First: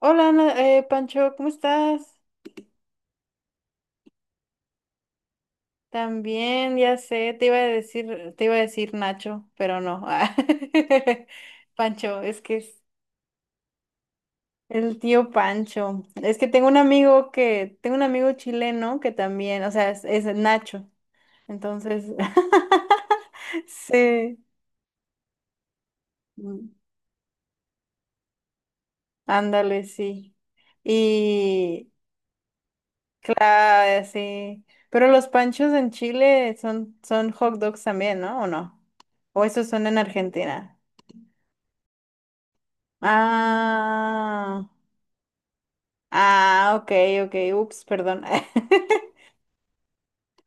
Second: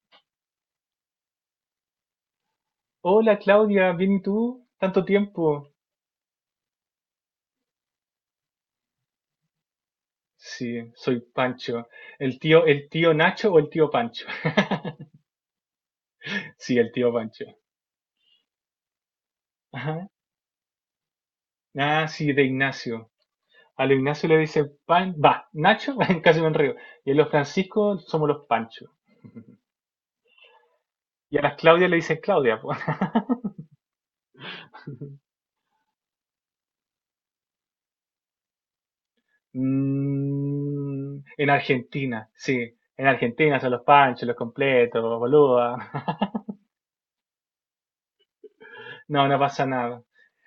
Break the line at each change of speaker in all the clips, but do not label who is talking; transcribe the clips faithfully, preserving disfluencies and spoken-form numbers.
Hola, Ana- eh, Pancho, ¿cómo estás?
Hola Claudia, ¿bien y tú? ¿Tanto tiempo?
También, ya sé, te iba a decir, te iba a decir Nacho, pero no. ah.
Sí, soy Pancho.
Pancho,
¿El
es que
tío,
es
el tío Nacho o el tío Pancho?
el tío Pancho. Es que tengo un
Sí, el tío
amigo
Pancho.
que, tengo un amigo chileno que también, o sea, es,
Ajá.
es Nacho. Entonces,
Ah, sí, de Ignacio. A lo Ignacio
sí,
le dice Pan, va, Nacho, casi me
mm,
enredo. Y a los Francisco somos los Pancho.
ándale, sí.
Y a las Claudia
Y,
le dicen Claudia, po.
claro, sí. Pero los panchos en Chile son, son hot dogs también, ¿no? ¿O no? ¿O esos son en Argentina?
Mm, en Argentina, sí. En Argentina son los Panchos, los
Ah,
completos, boluda.
ah, ok, ok, ups, perdón.
No, no pasa nada.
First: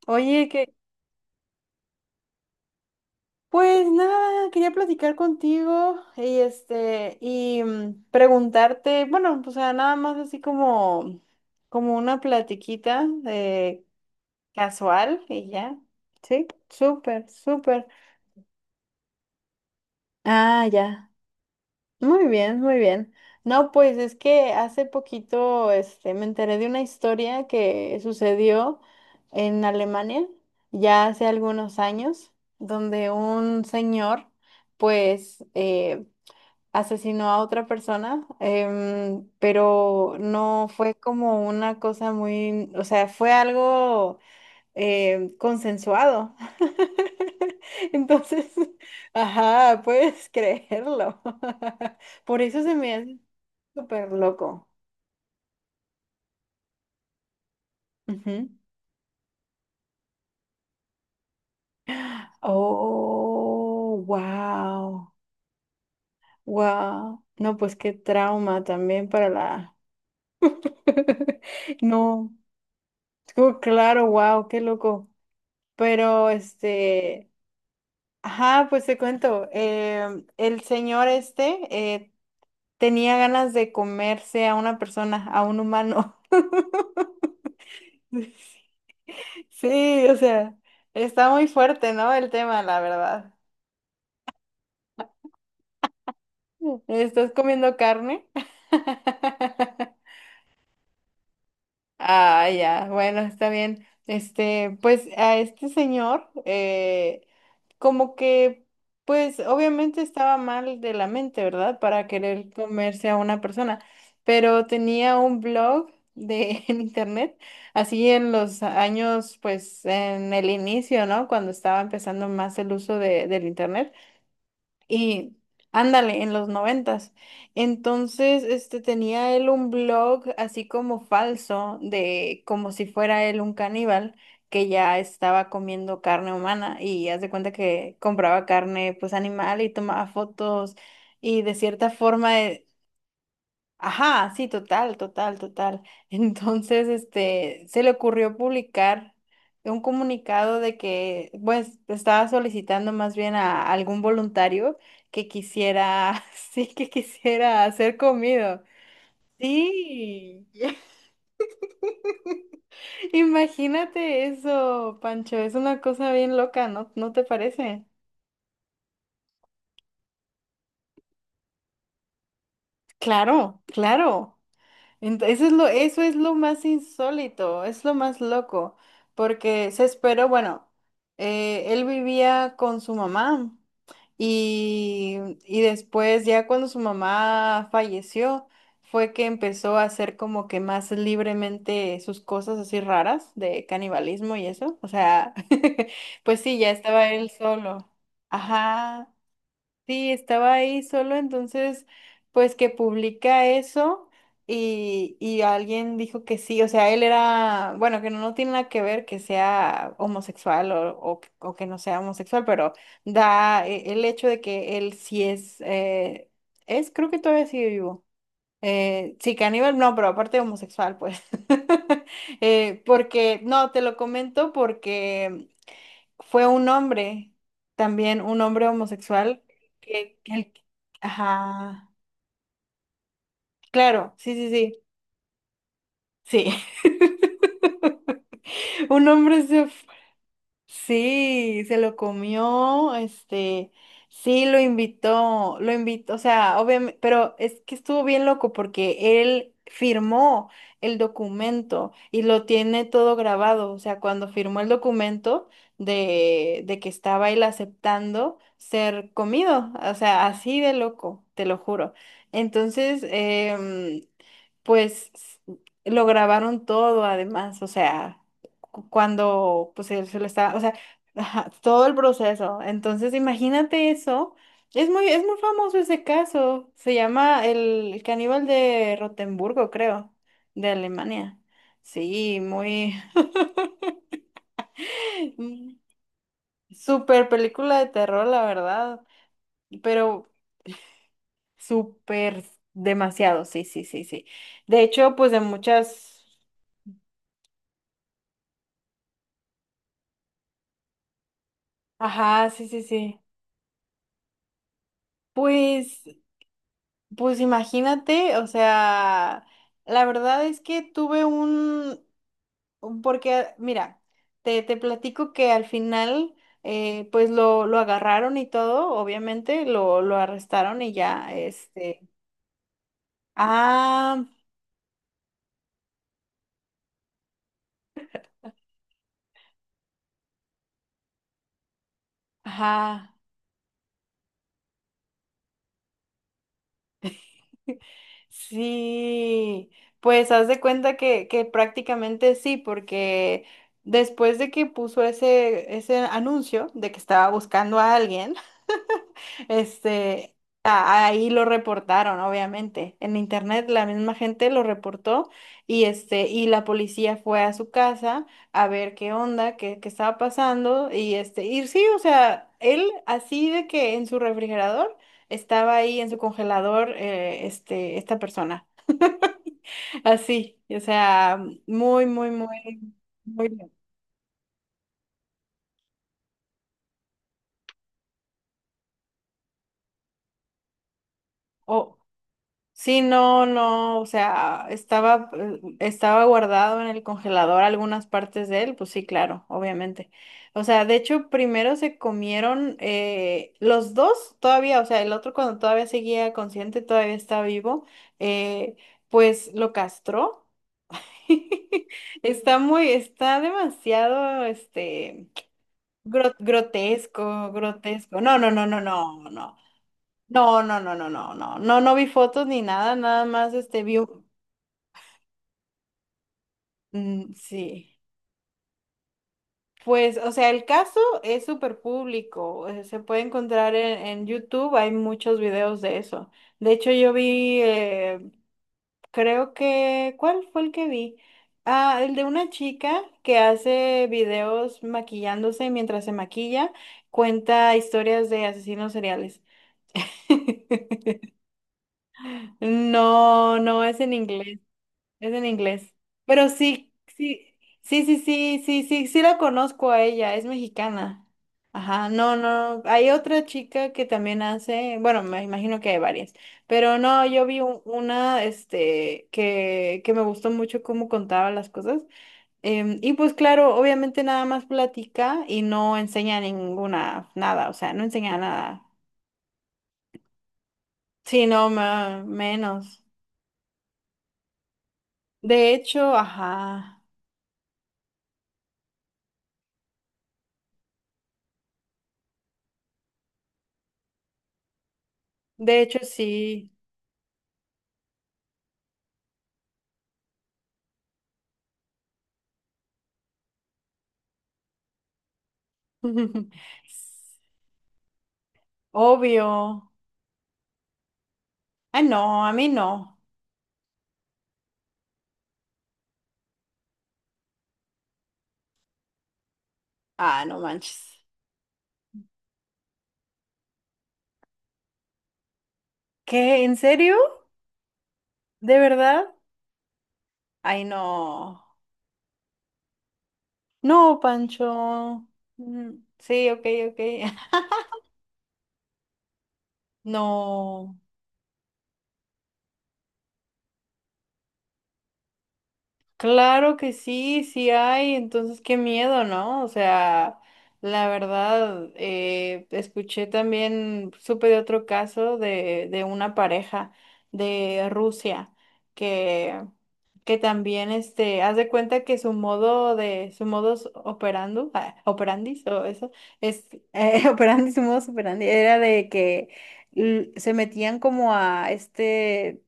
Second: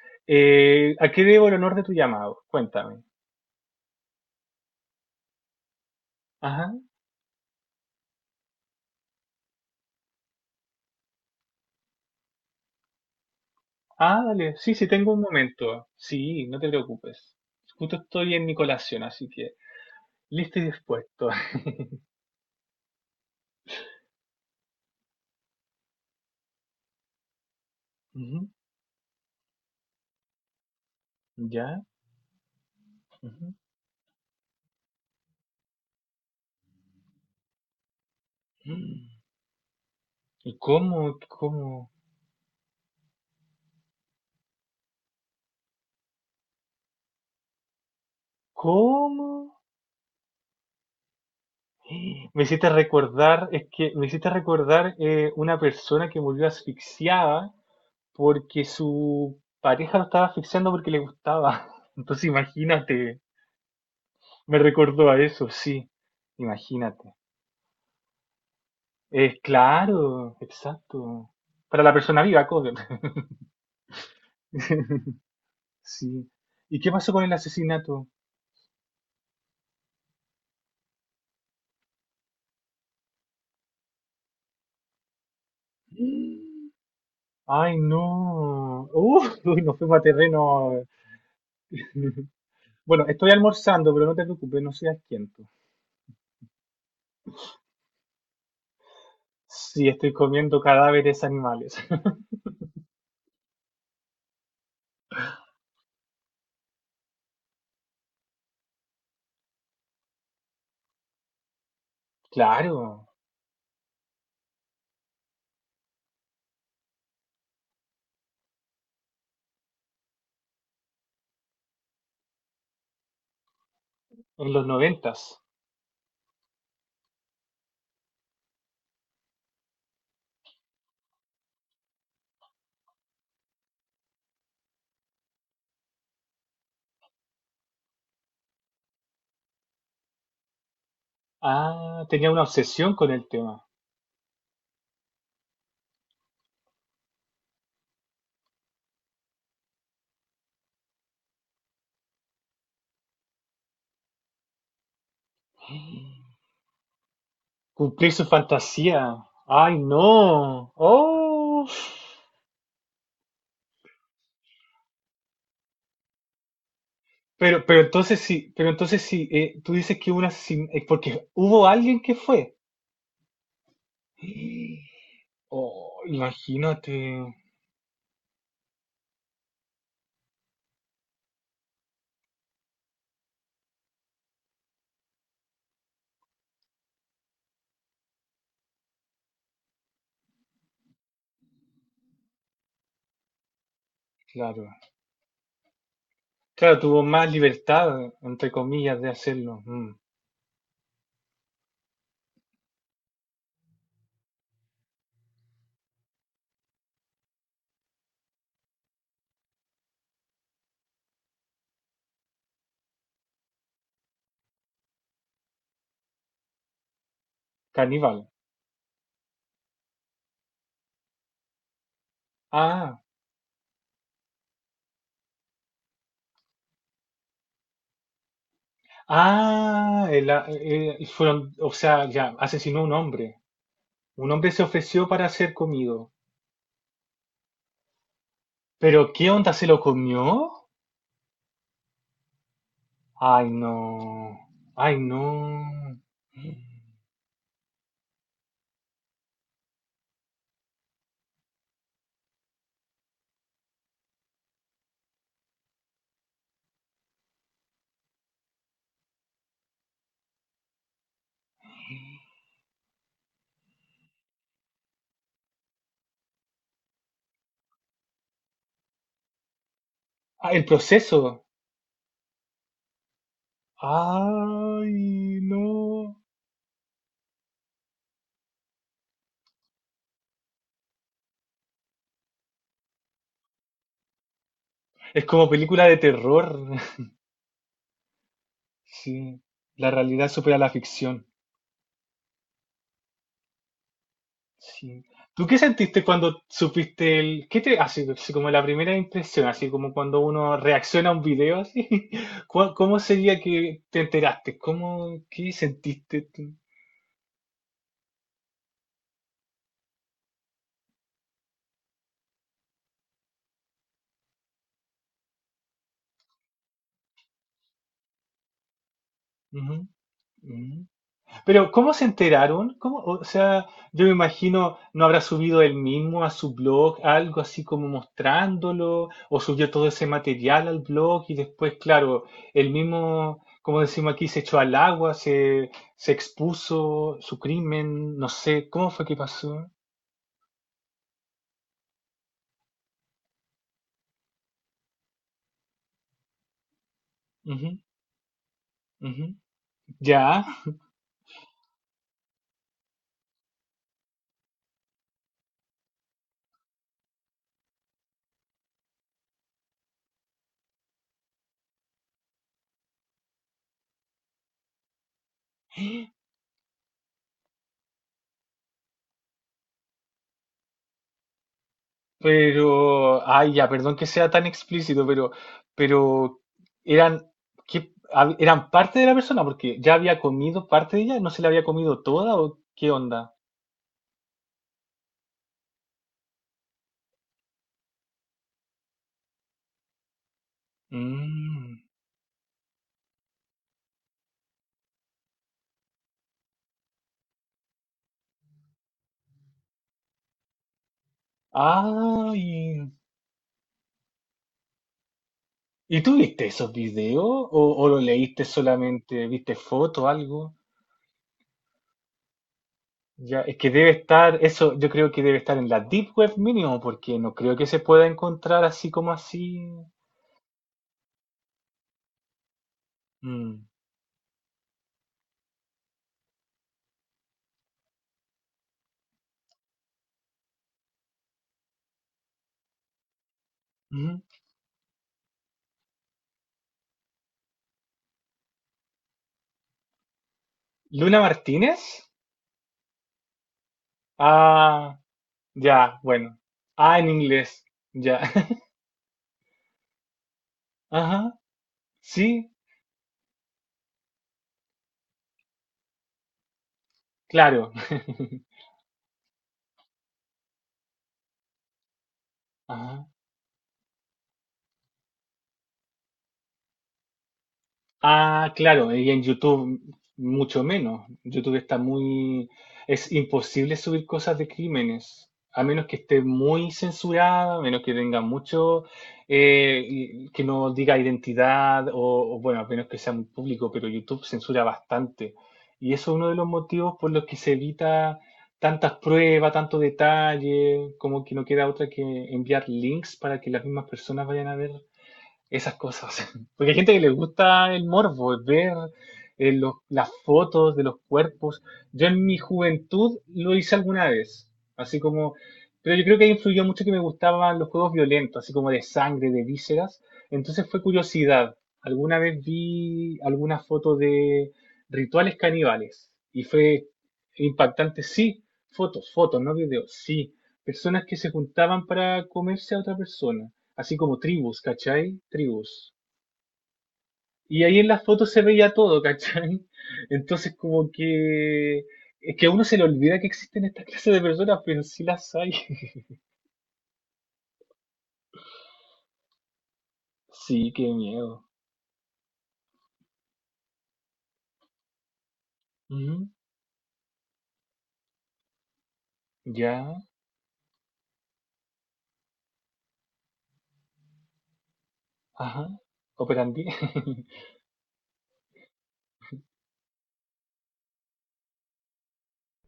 Oye, que,
Eh, ¿a qué debo el honor de tu llamado? Cuéntame.
pues nada, quería platicar contigo y
Ajá.
este, y mm, preguntarte, bueno, o sea, nada más así como, como una platiquita eh,
Ah, dale. Sí, sí, tengo un
casual y ya.
momento.
Sí,
Sí, no te
súper,
preocupes.
súper.
Justo estoy en mi colación, así que listo
Ah,
y
ya.
dispuesto.
Muy bien, muy bien. No, pues es que hace poquito este, me enteré de una historia que
Ujú.
sucedió en Alemania, ya hace algunos
¿Ya?
años, donde
Ujú.
un señor pues eh, asesinó a otra persona,
Mm.
em, pero
¿Y
no fue
cómo?
como una
¿Cómo?
cosa muy, o sea, fue algo eh, consensuado. Entonces,
¿Cómo?
ajá, puedes creerlo. Por
Me
eso
hiciste
se me hace
recordar, es que me
súper
hiciste
loco.
recordar eh, una persona que murió asfixiada
Ujú.
porque su pareja lo estaba asfixiando porque le gustaba. Entonces imagínate,
Oh,
me
wow,
recordó a eso, sí, imagínate.
wow. No, pues qué trauma también para
Eh,
la...
claro, exacto. Para la persona
No,
viva, cover.
oh, claro, wow, qué loco. Pero
Sí. ¿Y qué pasó con
este,
el asesinato?
ajá, pues te cuento, em, el señor este eh, tenía ganas de comerse a una persona, a un humano.
Ay, no. Uh, uy, nos fuimos a
Sí, o
terreno.
sea, está muy fuerte, ¿no? El tema, la
Bueno, estoy
verdad.
almorzando, pero no te preocupes, no seas quieto.
¿Estás comiendo carne?
Sí, estoy comiendo cadáveres animales.
Ah, ya, bueno, está bien. Este, pues a este señor, eh, como que, pues obviamente estaba mal de la mente, ¿verdad? Para querer
Claro,
comerse a una persona, pero tenía un blog de, en internet, así en los años, pues en el inicio, ¿no? Cuando estaba empezando más el uso de, del internet.
en los
Y
noventas.
ándale, en los noventas. Entonces, este tenía él un blog así como falso de como si fuera él un caníbal que ya estaba comiendo carne humana y haz de cuenta que compraba carne pues animal y tomaba fotos y de cierta
Ah, tenía
forma
una
eh,
obsesión con el tema.
ajá, sí, total, total, total. Entonces, este, se le ocurrió publicar un comunicado de que, pues, estaba solicitando más bien a algún voluntario que quisiera, sí, que quisiera ser
Cumplir su
comido.
fantasía. Ay,
Sí,
no. Oh.
imagínate eso, Pancho, es una cosa bien loca, ¿no? ¿No te
Pero, pero
parece?
entonces sí, pero entonces sí, eh, tú dices que hubo un asesin- eh, porque hubo alguien que fue.
Claro, claro. Ent- Eso es lo, eso
Oh,
es lo más
imagínate,
insólito, es lo más loco, porque se esperó, bueno, eh, él vivía con su mamá y, y después ya cuando su mamá falleció fue que empezó a hacer como que más libremente sus cosas así raras de canibalismo y
claro.
eso, o sea, pues sí, ya
Claro, tuvo
estaba él
más
solo.
libertad, entre comillas, de
Ajá.
hacerlo. Mm.
Sí, estaba ahí solo, entonces, pues que publica eso y, y alguien dijo que sí, o sea, él era, bueno, que no, no tiene nada que ver que sea homosexual o, o que o que no sea homosexual, pero da eh, el hecho de que él sí es, eh, es, creo que todavía sigue vivo.
Caníbal.
Eh, sí, caníbal, no, pero aparte homosexual, pues. Eh,
Ah,
porque, no, te lo comento porque fue un hombre, también un hombre homosexual,
ah,
que,
el
que
a-
el-
eh, fueron, o
ajá,
sea, ya, asesinó a un hombre.
claro,
Un
sí,
hombre se
sí,
ofreció para ser comido.
sí, sí. Un
Pero, ¿qué
hombre
onda?
se
¿Se lo comió?
sí, se lo comió,
Ay,
este,
no.
sí, lo
Ay,
invitó, lo
no.
invitó, o sea, obviamente, pero es que estuvo bien loco porque él firmó el documento y lo tiene todo grabado, o sea, cuando firmó el documento de, de que estaba él aceptando ser comido, o sea, así de loco, te lo juro. Entonces, em, pues s- lo grabaron todo además, o sea cu- cuando pues él se lo
Ah,
está, o
el
sea,
proceso.
ajá, todo el proceso. Entonces, imagínate eso. Es muy, es muy
Ay,
famoso ese
no.
caso. Se llama el caníbal de Rotemburgo, creo, de Alemania. Sí, muy
Es como
mm,
película de terror.
super película de terror, la verdad.
Sí. La realidad
Pero
supera la ficción.
súper demasiado, sí, sí, sí, sí. De
Sí.
hecho, pues de
¿Tú qué sentiste
muchas.
cuando supiste el... ¿Qué te... Así, así como la primera impresión, así como cuando uno reacciona a un video, así?
Ajá, sí,
¿Cuál-
sí,
¿Cómo
sí.
sería que te enteraste? ¿Cómo... ¿Qué
Pues
sentiste tú?
pues imagínate, o sea, la verdad es que tuve un, un- porque mira, te, te platico que al final, eh, pues lo, lo agarraron y todo, obviamente,
Ujú.
lo, lo arrestaron y ya,
Pero, ¿cómo
este,
se enteraron? ¿Cómo? O sea, yo me
ah,
imagino, ¿no habrá subido él mismo a su blog algo así como mostrándolo? ¿O subió todo ese material al blog y después, claro, él
ajá.
mismo, como decimos aquí, se echó al agua, se, se expuso su crimen, no sé, ¿cómo fue que
Sí,
pasó?
pues haz de cuenta que, que prácticamente sí, porque después de que puso ese, ese anuncio de que estaba
Ujú,
buscando a alguien,
ujú.
este,
Ya.
a- ahí lo reportaron, obviamente. En internet la misma gente lo reportó y este, y la policía fue a su casa a ver qué onda, qué, qué estaba pasando y este, y sí, o sea, él así de que en su refrigerador estaba ahí en su congelador, eh, este, esta persona, así, o sea, muy, muy, muy,
Pero,
muy,
ay, ya,
bien.
perdón que sea tan explícito, pero, pero eran, ¿qué- hab- eran parte de la persona, porque ya había comido parte de ella, no se la había comido toda, o qué
Sí,
onda?
no, no, o sea, estaba, eh, estaba guardado en el congelador algunas partes de él, pues sí, claro, obviamente. O sea, de hecho, primero
Mm.
se comieron eh, los dos todavía, o sea, el otro cuando todavía seguía consciente, todavía está vivo, eh, pues lo castró.
Ay,
Está muy, está demasiado, este,
¿y tú
gro-
viste esos videos o,
grotesco,
o lo
grotesco. No,
leíste
no, no, no, no,
solamente, viste
no.
foto o algo?
No, no, no, no, no, no, no, no vi fotos ni nada, nada
Ya,
más
es que
este
debe
vi un-
estar, eso yo creo que debe estar en la Deep Web mínimo, porque
mm,
no creo que se
sí.
pueda encontrar así como así.
Pues, o sea, el caso es súper público, eh, se puede
Mm,
encontrar en, en YouTube, hay muchos videos de eso. De hecho, yo vi, eh, creo que, ¿cuál fue el que vi? Ah, el de una chica que hace
ujú.
videos maquillándose mientras se maquilla, cuenta historias de asesinos seriales.
¿Luna Martínez?
No, no es en inglés.
Ah.
Es en inglés.
Ya, bueno.
Pero sí,
Ah, en
sí,
inglés.
sí, sí,
Ya.
sí, sí, sí, sí la conozco a ella, es mexicana.
Ajá.
Ajá, no,
Sí,
no, hay otra chica que también hace, bueno, me imagino que hay varias, pero no, yo vi
claro.
un- una, este, que, que me gustó mucho cómo contaba las cosas. Em,
Ajá.
y pues claro, obviamente nada más platica y no enseña ninguna, nada, o sea, no enseña
Ah,
nada.
claro, y en YouTube mucho menos.
Sí,
YouTube
no,
está
ma-
muy...
menos.
Es imposible subir cosas de crímenes, a
De
menos que
hecho,
esté muy
ajá,
censurada, a menos que tenga mucho, eh, y- que no diga identidad, o, o, bueno, a menos que sea muy público, pero YouTube censura bastante.
de
Y
hecho
eso es uno de los
sí.
motivos por los que se evita tantas pruebas, tanto detalle, como que no queda otra que enviar links para que las mismas personas vayan a ver esas cosas. Porque hay gente que le gusta el morbo, ver eh, los-
Obvio.
las fotos de los cuerpos.
Ah,
Yo en mi
no, a mí no.
juventud lo hice alguna vez, así como, pero yo creo que ahí influyó mucho que me gustaban los juegos violentos, así como de sangre, de vísceras.
Ah, no
Entonces fue
manches.
curiosidad. Alguna vez vi alguna foto de rituales caníbales y
¿Qué? ¿En
fue
serio?
impactante. Sí,
¿De
fotos,
verdad?
fotos, no videos, sí.
Ay, no.
Personas que se juntaban para comerse a otra persona así como
No,
tribus, ¿cachai?
Pancho.
Tribus.
Mm, sí, ok, ok.
Y ahí en las fotos se veía todo, ¿cachai? Entonces como
No.
que... Es que a uno se le olvida que existen estas clases de personas, pero sí las hay.
Claro que sí, sí hay. Entonces, qué miedo, ¿no? O sea,
Sí, qué
la
miedo.
verdad, eh, escuché también, supe de otro caso de, de
Ujú.
una pareja de Rusia que
Ya,
que también este haz de cuenta que su modo de su modus operando ah,
ajá.
operandis o eso
Operandi.
es eh, operandi su modus operandi era de que l- se metían como a este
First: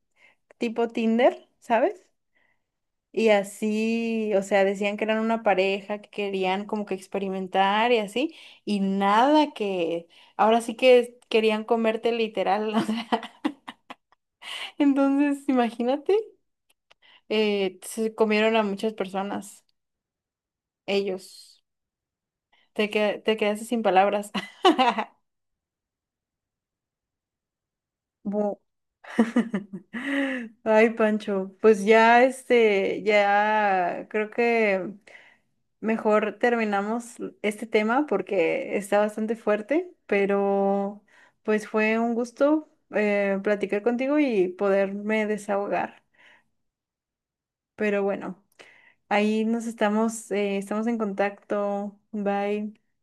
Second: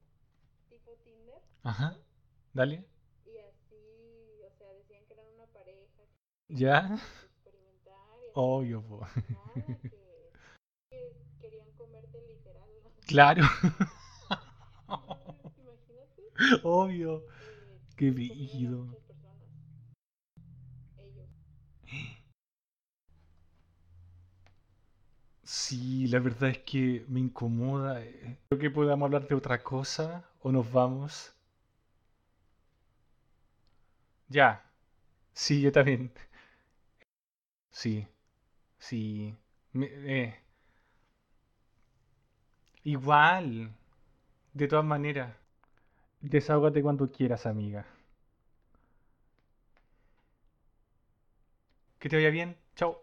tipo Tinder,
Ajá,
¿sabes?
dale.
Y así, o sea, decían que eran una pareja que querían como que
Ya.
experimentar y así y
Obvio, po.
nada que ahora sí que querían comerte literal, o sea,
Claro.
entonces imagínate
Obvio.
eh,
Qué
se comieron a
brígido.
muchas personas ellos. Te, que- te quedaste sin palabras.
Sí, la verdad es que me incomoda. eh.
Bu.
Creo que podamos hablar de otra cosa o nos
Ay,
vamos.
Pancho, pues ya este, ya creo
Ya,
que
sí, yo también.
mejor terminamos este tema
Sí,
porque está bastante
sí. Me-
fuerte,
eh,
pero pues fue un gusto eh,
Igual,
platicar contigo y
de todas
poderme
maneras.
desahogar.
Desahógate cuando quieras, amiga.
Pero bueno, ahí nos estamos, eh, estamos en contacto.
Que te vaya bien.
Bye.
Chao.